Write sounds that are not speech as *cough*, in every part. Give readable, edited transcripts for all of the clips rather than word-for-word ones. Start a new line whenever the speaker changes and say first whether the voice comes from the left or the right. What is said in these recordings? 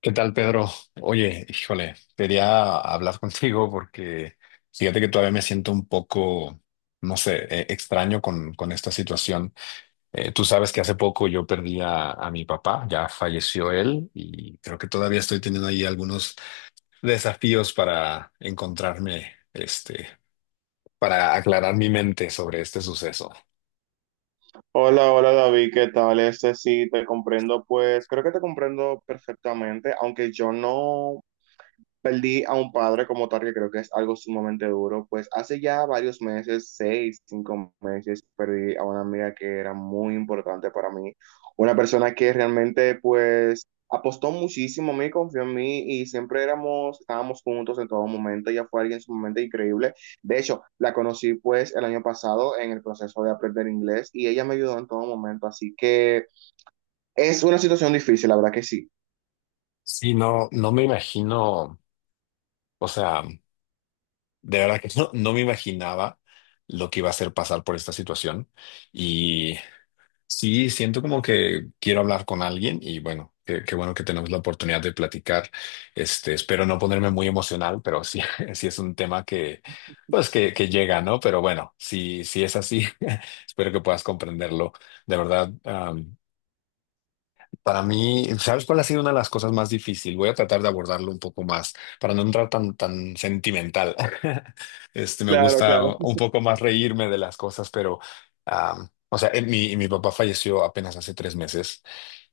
left: ¿Qué tal, Pedro? Oye, híjole, quería hablar contigo porque fíjate que todavía me siento un poco, no sé, extraño con esta situación. Tú sabes que hace poco yo perdí a mi papá, ya falleció él y creo que todavía estoy teniendo ahí algunos desafíos para encontrarme, para aclarar mi mente sobre este suceso.
right: Hola, hola David, ¿qué tal? Sí, te comprendo, pues creo que te comprendo perfectamente, aunque yo no, perdí a un padre como tal, que creo que es algo sumamente duro. Pues hace ya varios meses, seis, cinco meses, perdí a una amiga que era muy importante para mí. Una persona que realmente, pues, apostó muchísimo a mí, confió en mí y siempre estábamos juntos en todo momento. Ella fue alguien sumamente increíble. De hecho, la conocí, pues, el año pasado en el proceso de aprender inglés y ella me ayudó en todo momento. Así que es una situación difícil, la verdad que sí.
left: Sí, no me imagino, o sea. De verdad que *laughs* no me imaginaba lo que iba a ser pasar por esta situación. Y sí, siento como que quiero hablar con alguien y bueno, qué bueno que tenemos la oportunidad de platicar. Espero no ponerme muy emocional, pero sí, *laughs* sí es un tema que llega, ¿no? Pero bueno, si es así, *laughs* espero que puedas comprenderlo. De verdad, para mí, ¿sabes cuál ha sido una de las cosas más difíciles? Voy a tratar de abordarlo un poco más para no entrar tan sentimental. *laughs* Me
right: Claro,
left: gusta
right: claro.
left: un poco más reírme de las cosas, pero, o sea, mi papá falleció apenas hace 3 meses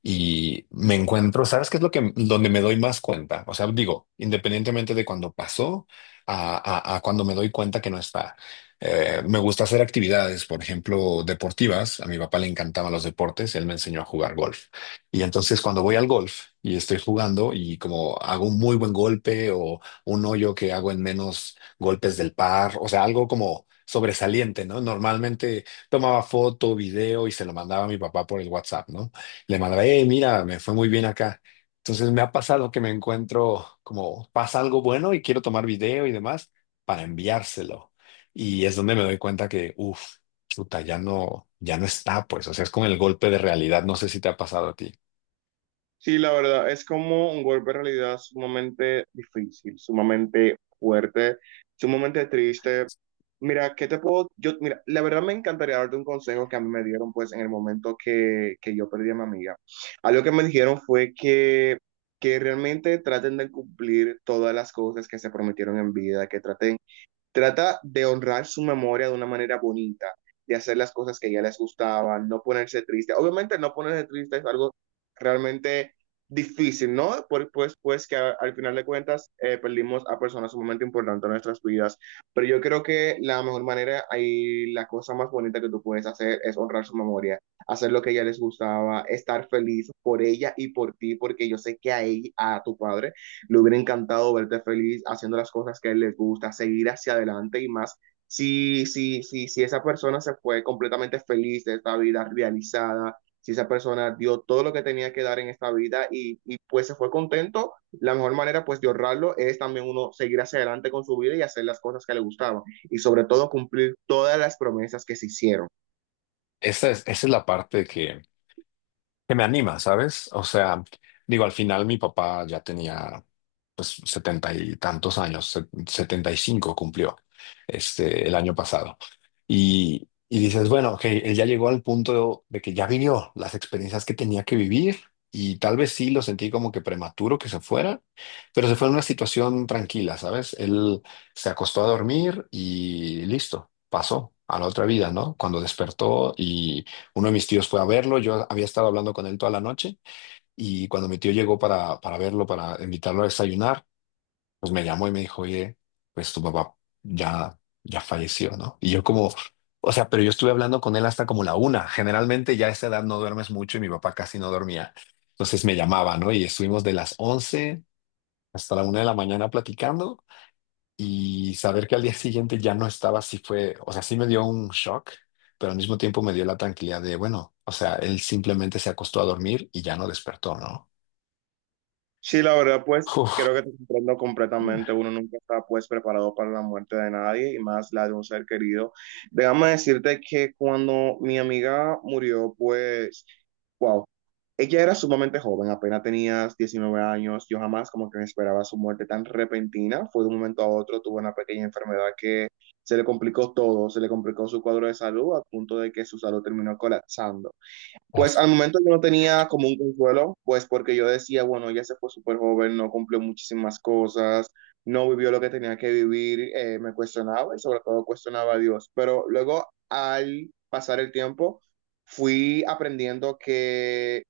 left: y me encuentro, ¿sabes qué es donde me doy más cuenta? O sea, digo, independientemente de cuando pasó a, a cuando me doy cuenta que no está. Me gusta hacer actividades, por ejemplo, deportivas. A mi papá le encantaban los deportes, él me enseñó a jugar golf. Y entonces cuando voy al golf y estoy jugando y como hago un muy buen golpe o un hoyo que hago en menos golpes del par, o sea, algo como sobresaliente, ¿no? Normalmente tomaba foto, video y se lo mandaba a mi papá por el WhatsApp, ¿no? Le mandaba, hey, mira, me fue muy bien acá. Entonces me ha pasado que me encuentro como pasa algo bueno y quiero tomar video y demás para enviárselo. Y es donde me doy cuenta que, uff, chuta, ya no está, pues, o sea, es como el golpe de realidad, no sé si te ha pasado a ti.
right: Sí, la verdad, es como un golpe de realidad sumamente difícil, sumamente fuerte, sumamente triste. Mira, ¿qué te puedo? Yo, mira, la verdad me encantaría darte un consejo que a mí me dieron pues en el momento que yo perdí a mi amiga. Algo que me dijeron fue que realmente traten de cumplir todas las cosas que se prometieron en vida, que traten trata de honrar su memoria de una manera bonita, de hacer las cosas que ya les gustaban, no ponerse triste. Obviamente no ponerse triste es algo realmente difícil, ¿no? Pues que al final de cuentas perdimos a personas sumamente importantes en nuestras vidas. Pero yo creo que la mejor manera y la cosa más bonita que tú puedes hacer es honrar su memoria, hacer lo que a ella les gustaba, estar feliz por ella y por ti, porque yo sé que a ella, a tu padre, le hubiera encantado verte feliz haciendo las cosas que a él le gusta, seguir hacia adelante y más. Si esa persona se fue completamente feliz de esta vida realizada, si esa persona dio todo lo que tenía que dar en esta vida pues se fue contento, la mejor manera pues de ahorrarlo es también uno seguir hacia adelante con su vida y hacer las cosas que le gustaban y sobre todo cumplir todas las promesas que se hicieron.
left: Esa es la parte que me anima, ¿sabes? O sea, digo, al final mi papá ya tenía pues setenta y tantos años, 75 cumplió el año pasado. Y dices, bueno, ok, él ya llegó al punto de que ya vivió las experiencias que tenía que vivir y tal vez sí lo sentí como que prematuro que se fuera, pero se fue en una situación tranquila, ¿sabes? Él se acostó a dormir y listo, pasó a la otra vida, ¿no? Cuando despertó y uno de mis tíos fue a verlo, yo había estado hablando con él toda la noche y cuando mi tío llegó para verlo, para invitarlo a desayunar, pues me llamó y me dijo, oye, pues tu papá ya falleció, ¿no? Y yo como, o sea, pero yo estuve hablando con él hasta como la una. Generalmente ya a esa edad no duermes mucho y mi papá casi no dormía. Entonces me llamaba, ¿no? Y estuvimos de las 11 hasta la una de la mañana platicando y saber que al día siguiente ya no estaba, sí fue, o sea, sí me dio un shock, pero al mismo tiempo me dio la tranquilidad de, bueno, o sea, él simplemente se acostó a dormir y ya no despertó, ¿no?
right: Sí, la verdad, pues
left: Uf,
right: creo que te comprendo completamente. Uno nunca está pues preparado para la muerte de nadie y más la de un ser querido. Déjame decirte que cuando mi amiga murió, pues ella era sumamente joven, apenas tenía 19 años. Yo jamás como que me esperaba su muerte tan repentina. Fue de un momento a otro, tuvo una pequeña enfermedad que se le complicó todo, se le complicó su cuadro de salud a punto de que su salud terminó colapsando. Pues
left: uf,
right: al momento yo no tenía como un consuelo, pues porque yo decía, bueno, ella se fue súper joven, no cumplió muchísimas cosas, no vivió lo que tenía que vivir, me cuestionaba y sobre todo cuestionaba a Dios. Pero luego al pasar el tiempo, fui aprendiendo que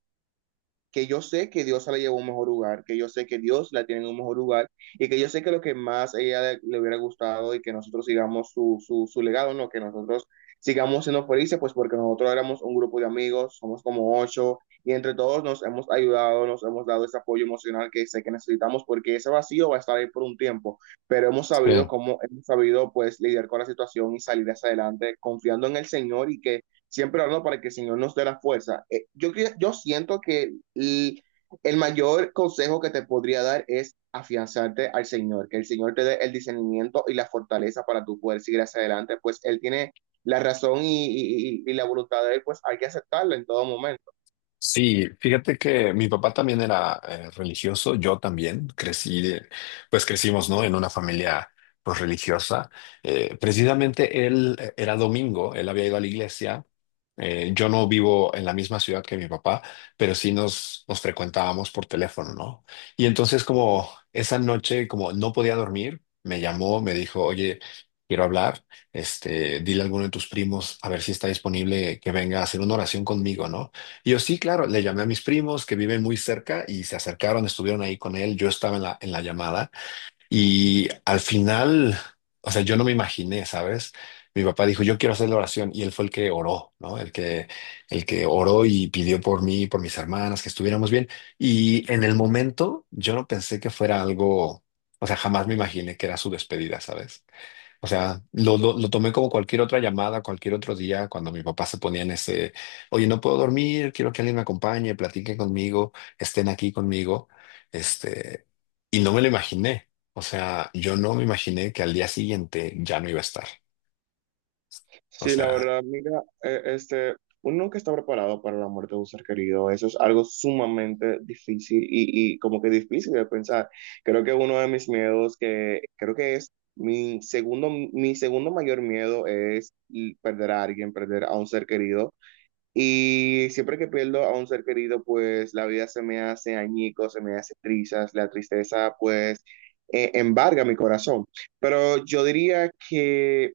right: que yo sé que Dios la llevó a un mejor lugar, que yo sé que Dios la tiene en un mejor lugar y que yo sé que lo que más a ella le hubiera gustado y que nosotros sigamos su legado, ¿no? Que nosotros sigamos siendo felices, pues porque nosotros éramos un grupo de amigos, somos como ocho y entre todos nos hemos ayudado, nos hemos dado ese apoyo emocional que sé que necesitamos porque ese vacío va a estar ahí por un tiempo, pero
left: sí.
right: hemos sabido pues lidiar con la situación y salir hacia adelante confiando en el Señor y que siempre hablando para que el Señor nos dé la fuerza. Yo siento que y el mayor consejo que te podría dar es afianzarte al Señor, que el Señor te dé el discernimiento y la fortaleza para tú poder seguir hacia adelante, pues Él tiene la razón y la voluntad de Él, pues hay que aceptarla en todo momento.
left: Sí, fíjate que mi papá también era religioso, yo también crecí, pues crecimos, ¿no? En una familia pues religiosa. Precisamente él era domingo, él había ido a la iglesia. Yo no vivo en la misma ciudad que mi papá, pero sí nos frecuentábamos por teléfono, ¿no? Y entonces como esa noche, como no podía dormir, me llamó, me dijo, oye, quiero hablar, dile a alguno de tus primos a ver si está disponible que venga a hacer una oración conmigo, ¿no? Y yo sí, claro, le llamé a mis primos que viven muy cerca y se acercaron, estuvieron ahí con él, yo estaba en la llamada. Y al final, o sea, yo no me imaginé, ¿sabes? Mi papá dijo, yo quiero hacer la oración y él fue el que oró, ¿no? El que oró y pidió por mí, y por mis hermanas, que estuviéramos bien. Y en el momento yo no pensé que fuera algo, o sea, jamás me imaginé que era su despedida, ¿sabes? O sea, lo tomé como cualquier otra llamada, cualquier otro día, cuando mi papá se ponía en ese, oye, no puedo dormir, quiero que alguien me acompañe, platiquen conmigo, estén aquí conmigo. Este, y no me lo imaginé. O sea, yo no me imaginé que al día siguiente ya no iba a estar. O
right: Sí, la
left: sea,
right: verdad, mira, uno nunca está preparado para la muerte de un ser querido. Eso es algo sumamente difícil y como que difícil de pensar. Creo que uno de mis miedos, que creo que es mi segundo mayor miedo es y perder a alguien, perder a un ser querido. Y siempre que pierdo a un ser querido, pues la vida se me hace añico, se me hace trizas, la tristeza pues embarga mi corazón. Pero yo diría que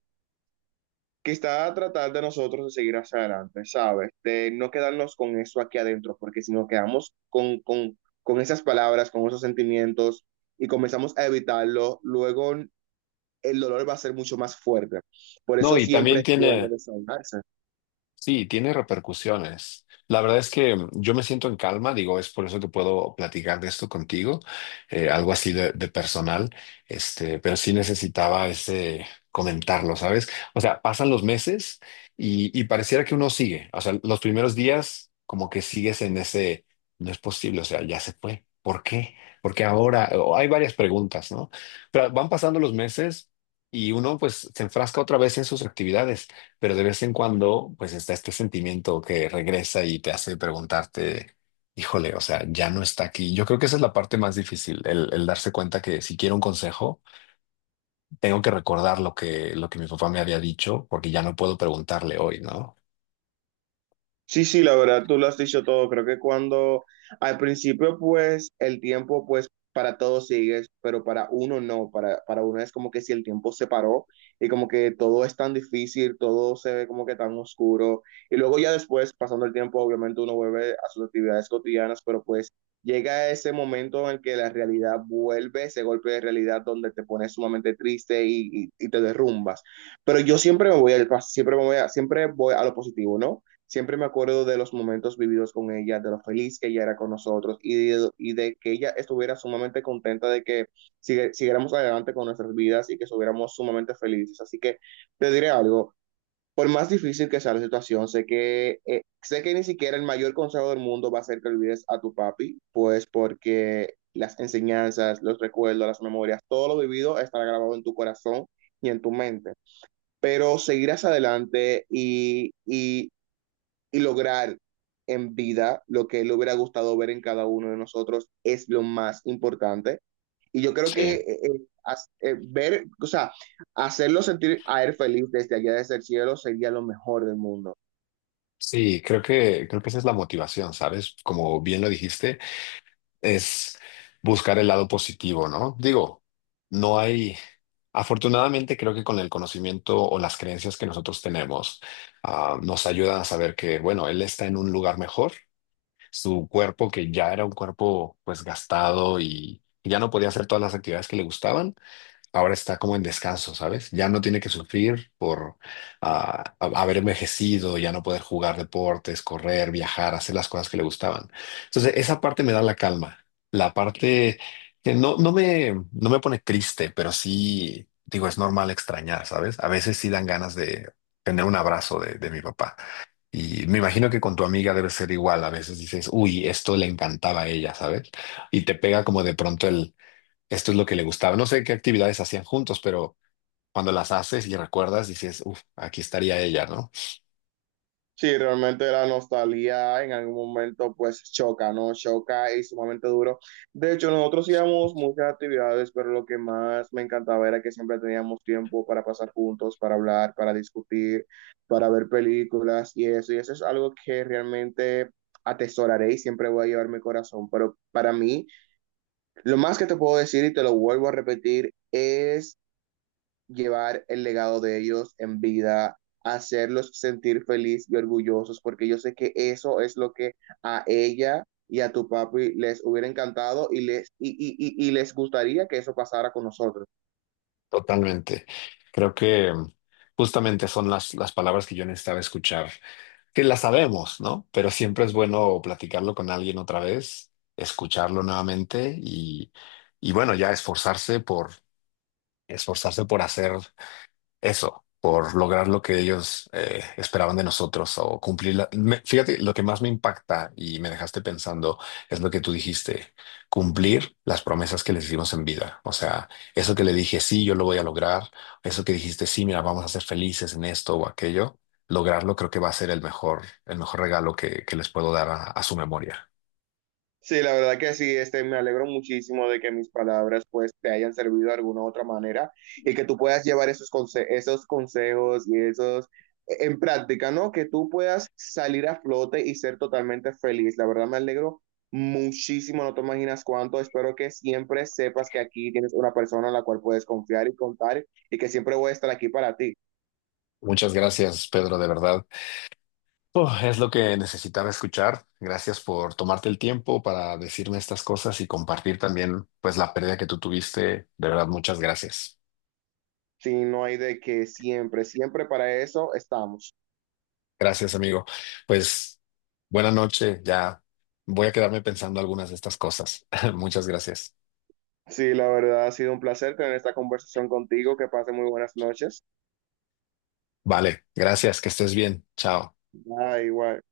right: quizá tratar de nosotros de seguir hacia adelante, ¿sabes? De no quedarnos con eso aquí adentro, porque si nos quedamos con esas palabras, con esos sentimientos y comenzamos a evitarlo, luego el dolor va a ser mucho más fuerte. Por
left: no,
right: eso
left: y
right: siempre
left: también
right: es bueno
left: tiene.
right: desahogarse.
left: Sí, tiene repercusiones. La verdad es que yo me siento en calma, digo, es por eso que puedo platicar de esto contigo, algo así de personal, pero sí necesitaba ese comentarlo, ¿sabes? O sea, pasan los meses y pareciera que uno sigue, o sea, los primeros días como que sigues en ese, no es posible, o sea, ya se fue. ¿Por qué? Porque ahora o hay varias preguntas, ¿no? Pero van pasando los meses y uno pues se enfrasca otra vez en sus actividades, pero de vez en cuando, pues está este sentimiento que regresa y te hace preguntarte, híjole, o sea, ya no está aquí. Yo creo que esa es la parte más difícil, el darse cuenta que si quiero un consejo, tengo que recordar lo que mi papá me había dicho, porque ya no puedo preguntarle hoy, ¿no?
right: Sí, sí, la verdad, tú lo has dicho todo. Creo que cuando al principio, pues, el tiempo, pues, para todos sigues, pero para uno no. Para uno es como que si el tiempo se paró y como que todo es tan difícil, todo se ve como que tan oscuro. Y luego ya después, pasando el tiempo, obviamente uno vuelve a sus actividades cotidianas, pero pues llega ese momento en el que la realidad vuelve, ese golpe de realidad donde te pones sumamente triste y te derrumbas. Pero yo siempre voy a lo positivo, ¿no? Siempre me acuerdo de los momentos vividos con ella, de lo feliz que ella era con nosotros y de que ella estuviera sumamente contenta de que siguiéramos adelante con nuestras vidas y que estuviéramos sumamente felices. Así que te diré algo, por más difícil que sea la situación, sé que ni siquiera el mayor consejo del mundo va a ser que olvides a tu papi, pues porque las enseñanzas, los recuerdos, las memorias, todo lo vivido estará grabado en tu corazón y en tu mente pero seguirás adelante y lograr en vida lo que le hubiera gustado ver en cada uno de nosotros es lo más importante. Y yo creo
left: Sí.
right: que ver, o sea, hacerlo sentir a él feliz desde allá desde el cielo sería lo mejor del mundo.
left: Sí, creo que esa es la motivación, ¿sabes? Como bien lo dijiste. Es buscar el lado positivo, ¿no? Digo, no hay, afortunadamente creo que con el conocimiento o las creencias que nosotros tenemos, nos ayudan a saber que, bueno, él está en un lugar mejor, su cuerpo que ya era un cuerpo pues gastado y ya no podía hacer todas las actividades que le gustaban, ahora está como en descanso, ¿sabes? Ya no tiene que sufrir por haber envejecido, ya no poder jugar deportes, correr, viajar, hacer las cosas que le gustaban. Entonces, esa parte me da la calma. La parte que no me pone triste, pero sí, digo, es normal extrañar, ¿sabes? A veces sí dan ganas de tener un abrazo de mi papá. Y me imagino que con tu amiga debe ser igual. A veces dices, uy, esto le encantaba a ella, ¿sabes? Y te pega como de pronto el esto es lo que le gustaba. No sé qué actividades hacían juntos, pero cuando las haces y recuerdas, dices, uff, aquí estaría ella, ¿no?
right: Sí, realmente la nostalgia en algún momento pues choca, ¿no? Choca y sumamente duro. De hecho, nosotros hacíamos muchas actividades, pero lo que más me encantaba era que siempre teníamos tiempo para pasar juntos, para hablar, para discutir, para ver películas y eso. Y eso es algo que realmente atesoraré y siempre voy a llevar mi corazón. Pero para mí, lo más que te puedo decir y te lo vuelvo a repetir es llevar el legado de ellos en vida, hacerlos sentir feliz y orgullosos, porque yo sé que eso es lo que a ella y a tu papi les hubiera encantado y les gustaría que eso pasara con nosotros.
left: Totalmente. Creo que justamente son las palabras que yo necesitaba escuchar, que las sabemos, ¿no? Pero siempre es bueno platicarlo con alguien otra vez, escucharlo nuevamente y bueno, ya esforzarse por, hacer eso, por lograr lo que ellos esperaban de nosotros o cumplir la... fíjate, lo que más me impacta y me dejaste pensando es lo que tú dijiste, cumplir las promesas que les hicimos en vida. O sea, eso que le dije, sí, yo lo voy a lograr, eso que dijiste, sí, mira, vamos a ser felices en esto o aquello, lograrlo creo que va a ser el mejor regalo que les puedo dar a su memoria.
right: Sí, la verdad que sí, me alegro muchísimo de que mis palabras pues te hayan servido de alguna u otra manera y que tú puedas llevar esos consejos y en práctica, ¿no? Que tú puedas salir a flote y ser totalmente feliz. La verdad me alegro muchísimo, no te imaginas cuánto. Espero que siempre sepas que aquí tienes una persona en la cual puedes confiar y contar y que siempre voy a estar aquí para ti.
left: Muchas gracias, Pedro, de verdad. Oh, es lo que necesitaba escuchar. Gracias por tomarte el tiempo para decirme estas cosas y compartir también, pues, la pérdida que tú tuviste. De verdad, muchas gracias.
right: Si no hay de que siempre, siempre para eso estamos.
left: Gracias, amigo. Pues, buena noche. Ya voy a quedarme pensando algunas de estas cosas. *laughs* Muchas gracias.
right: Sí, la verdad ha sido un placer tener esta conversación contigo. Que pase muy buenas noches.
left: Vale, gracias. Que estés bien. Chao.
right: Bye, igual.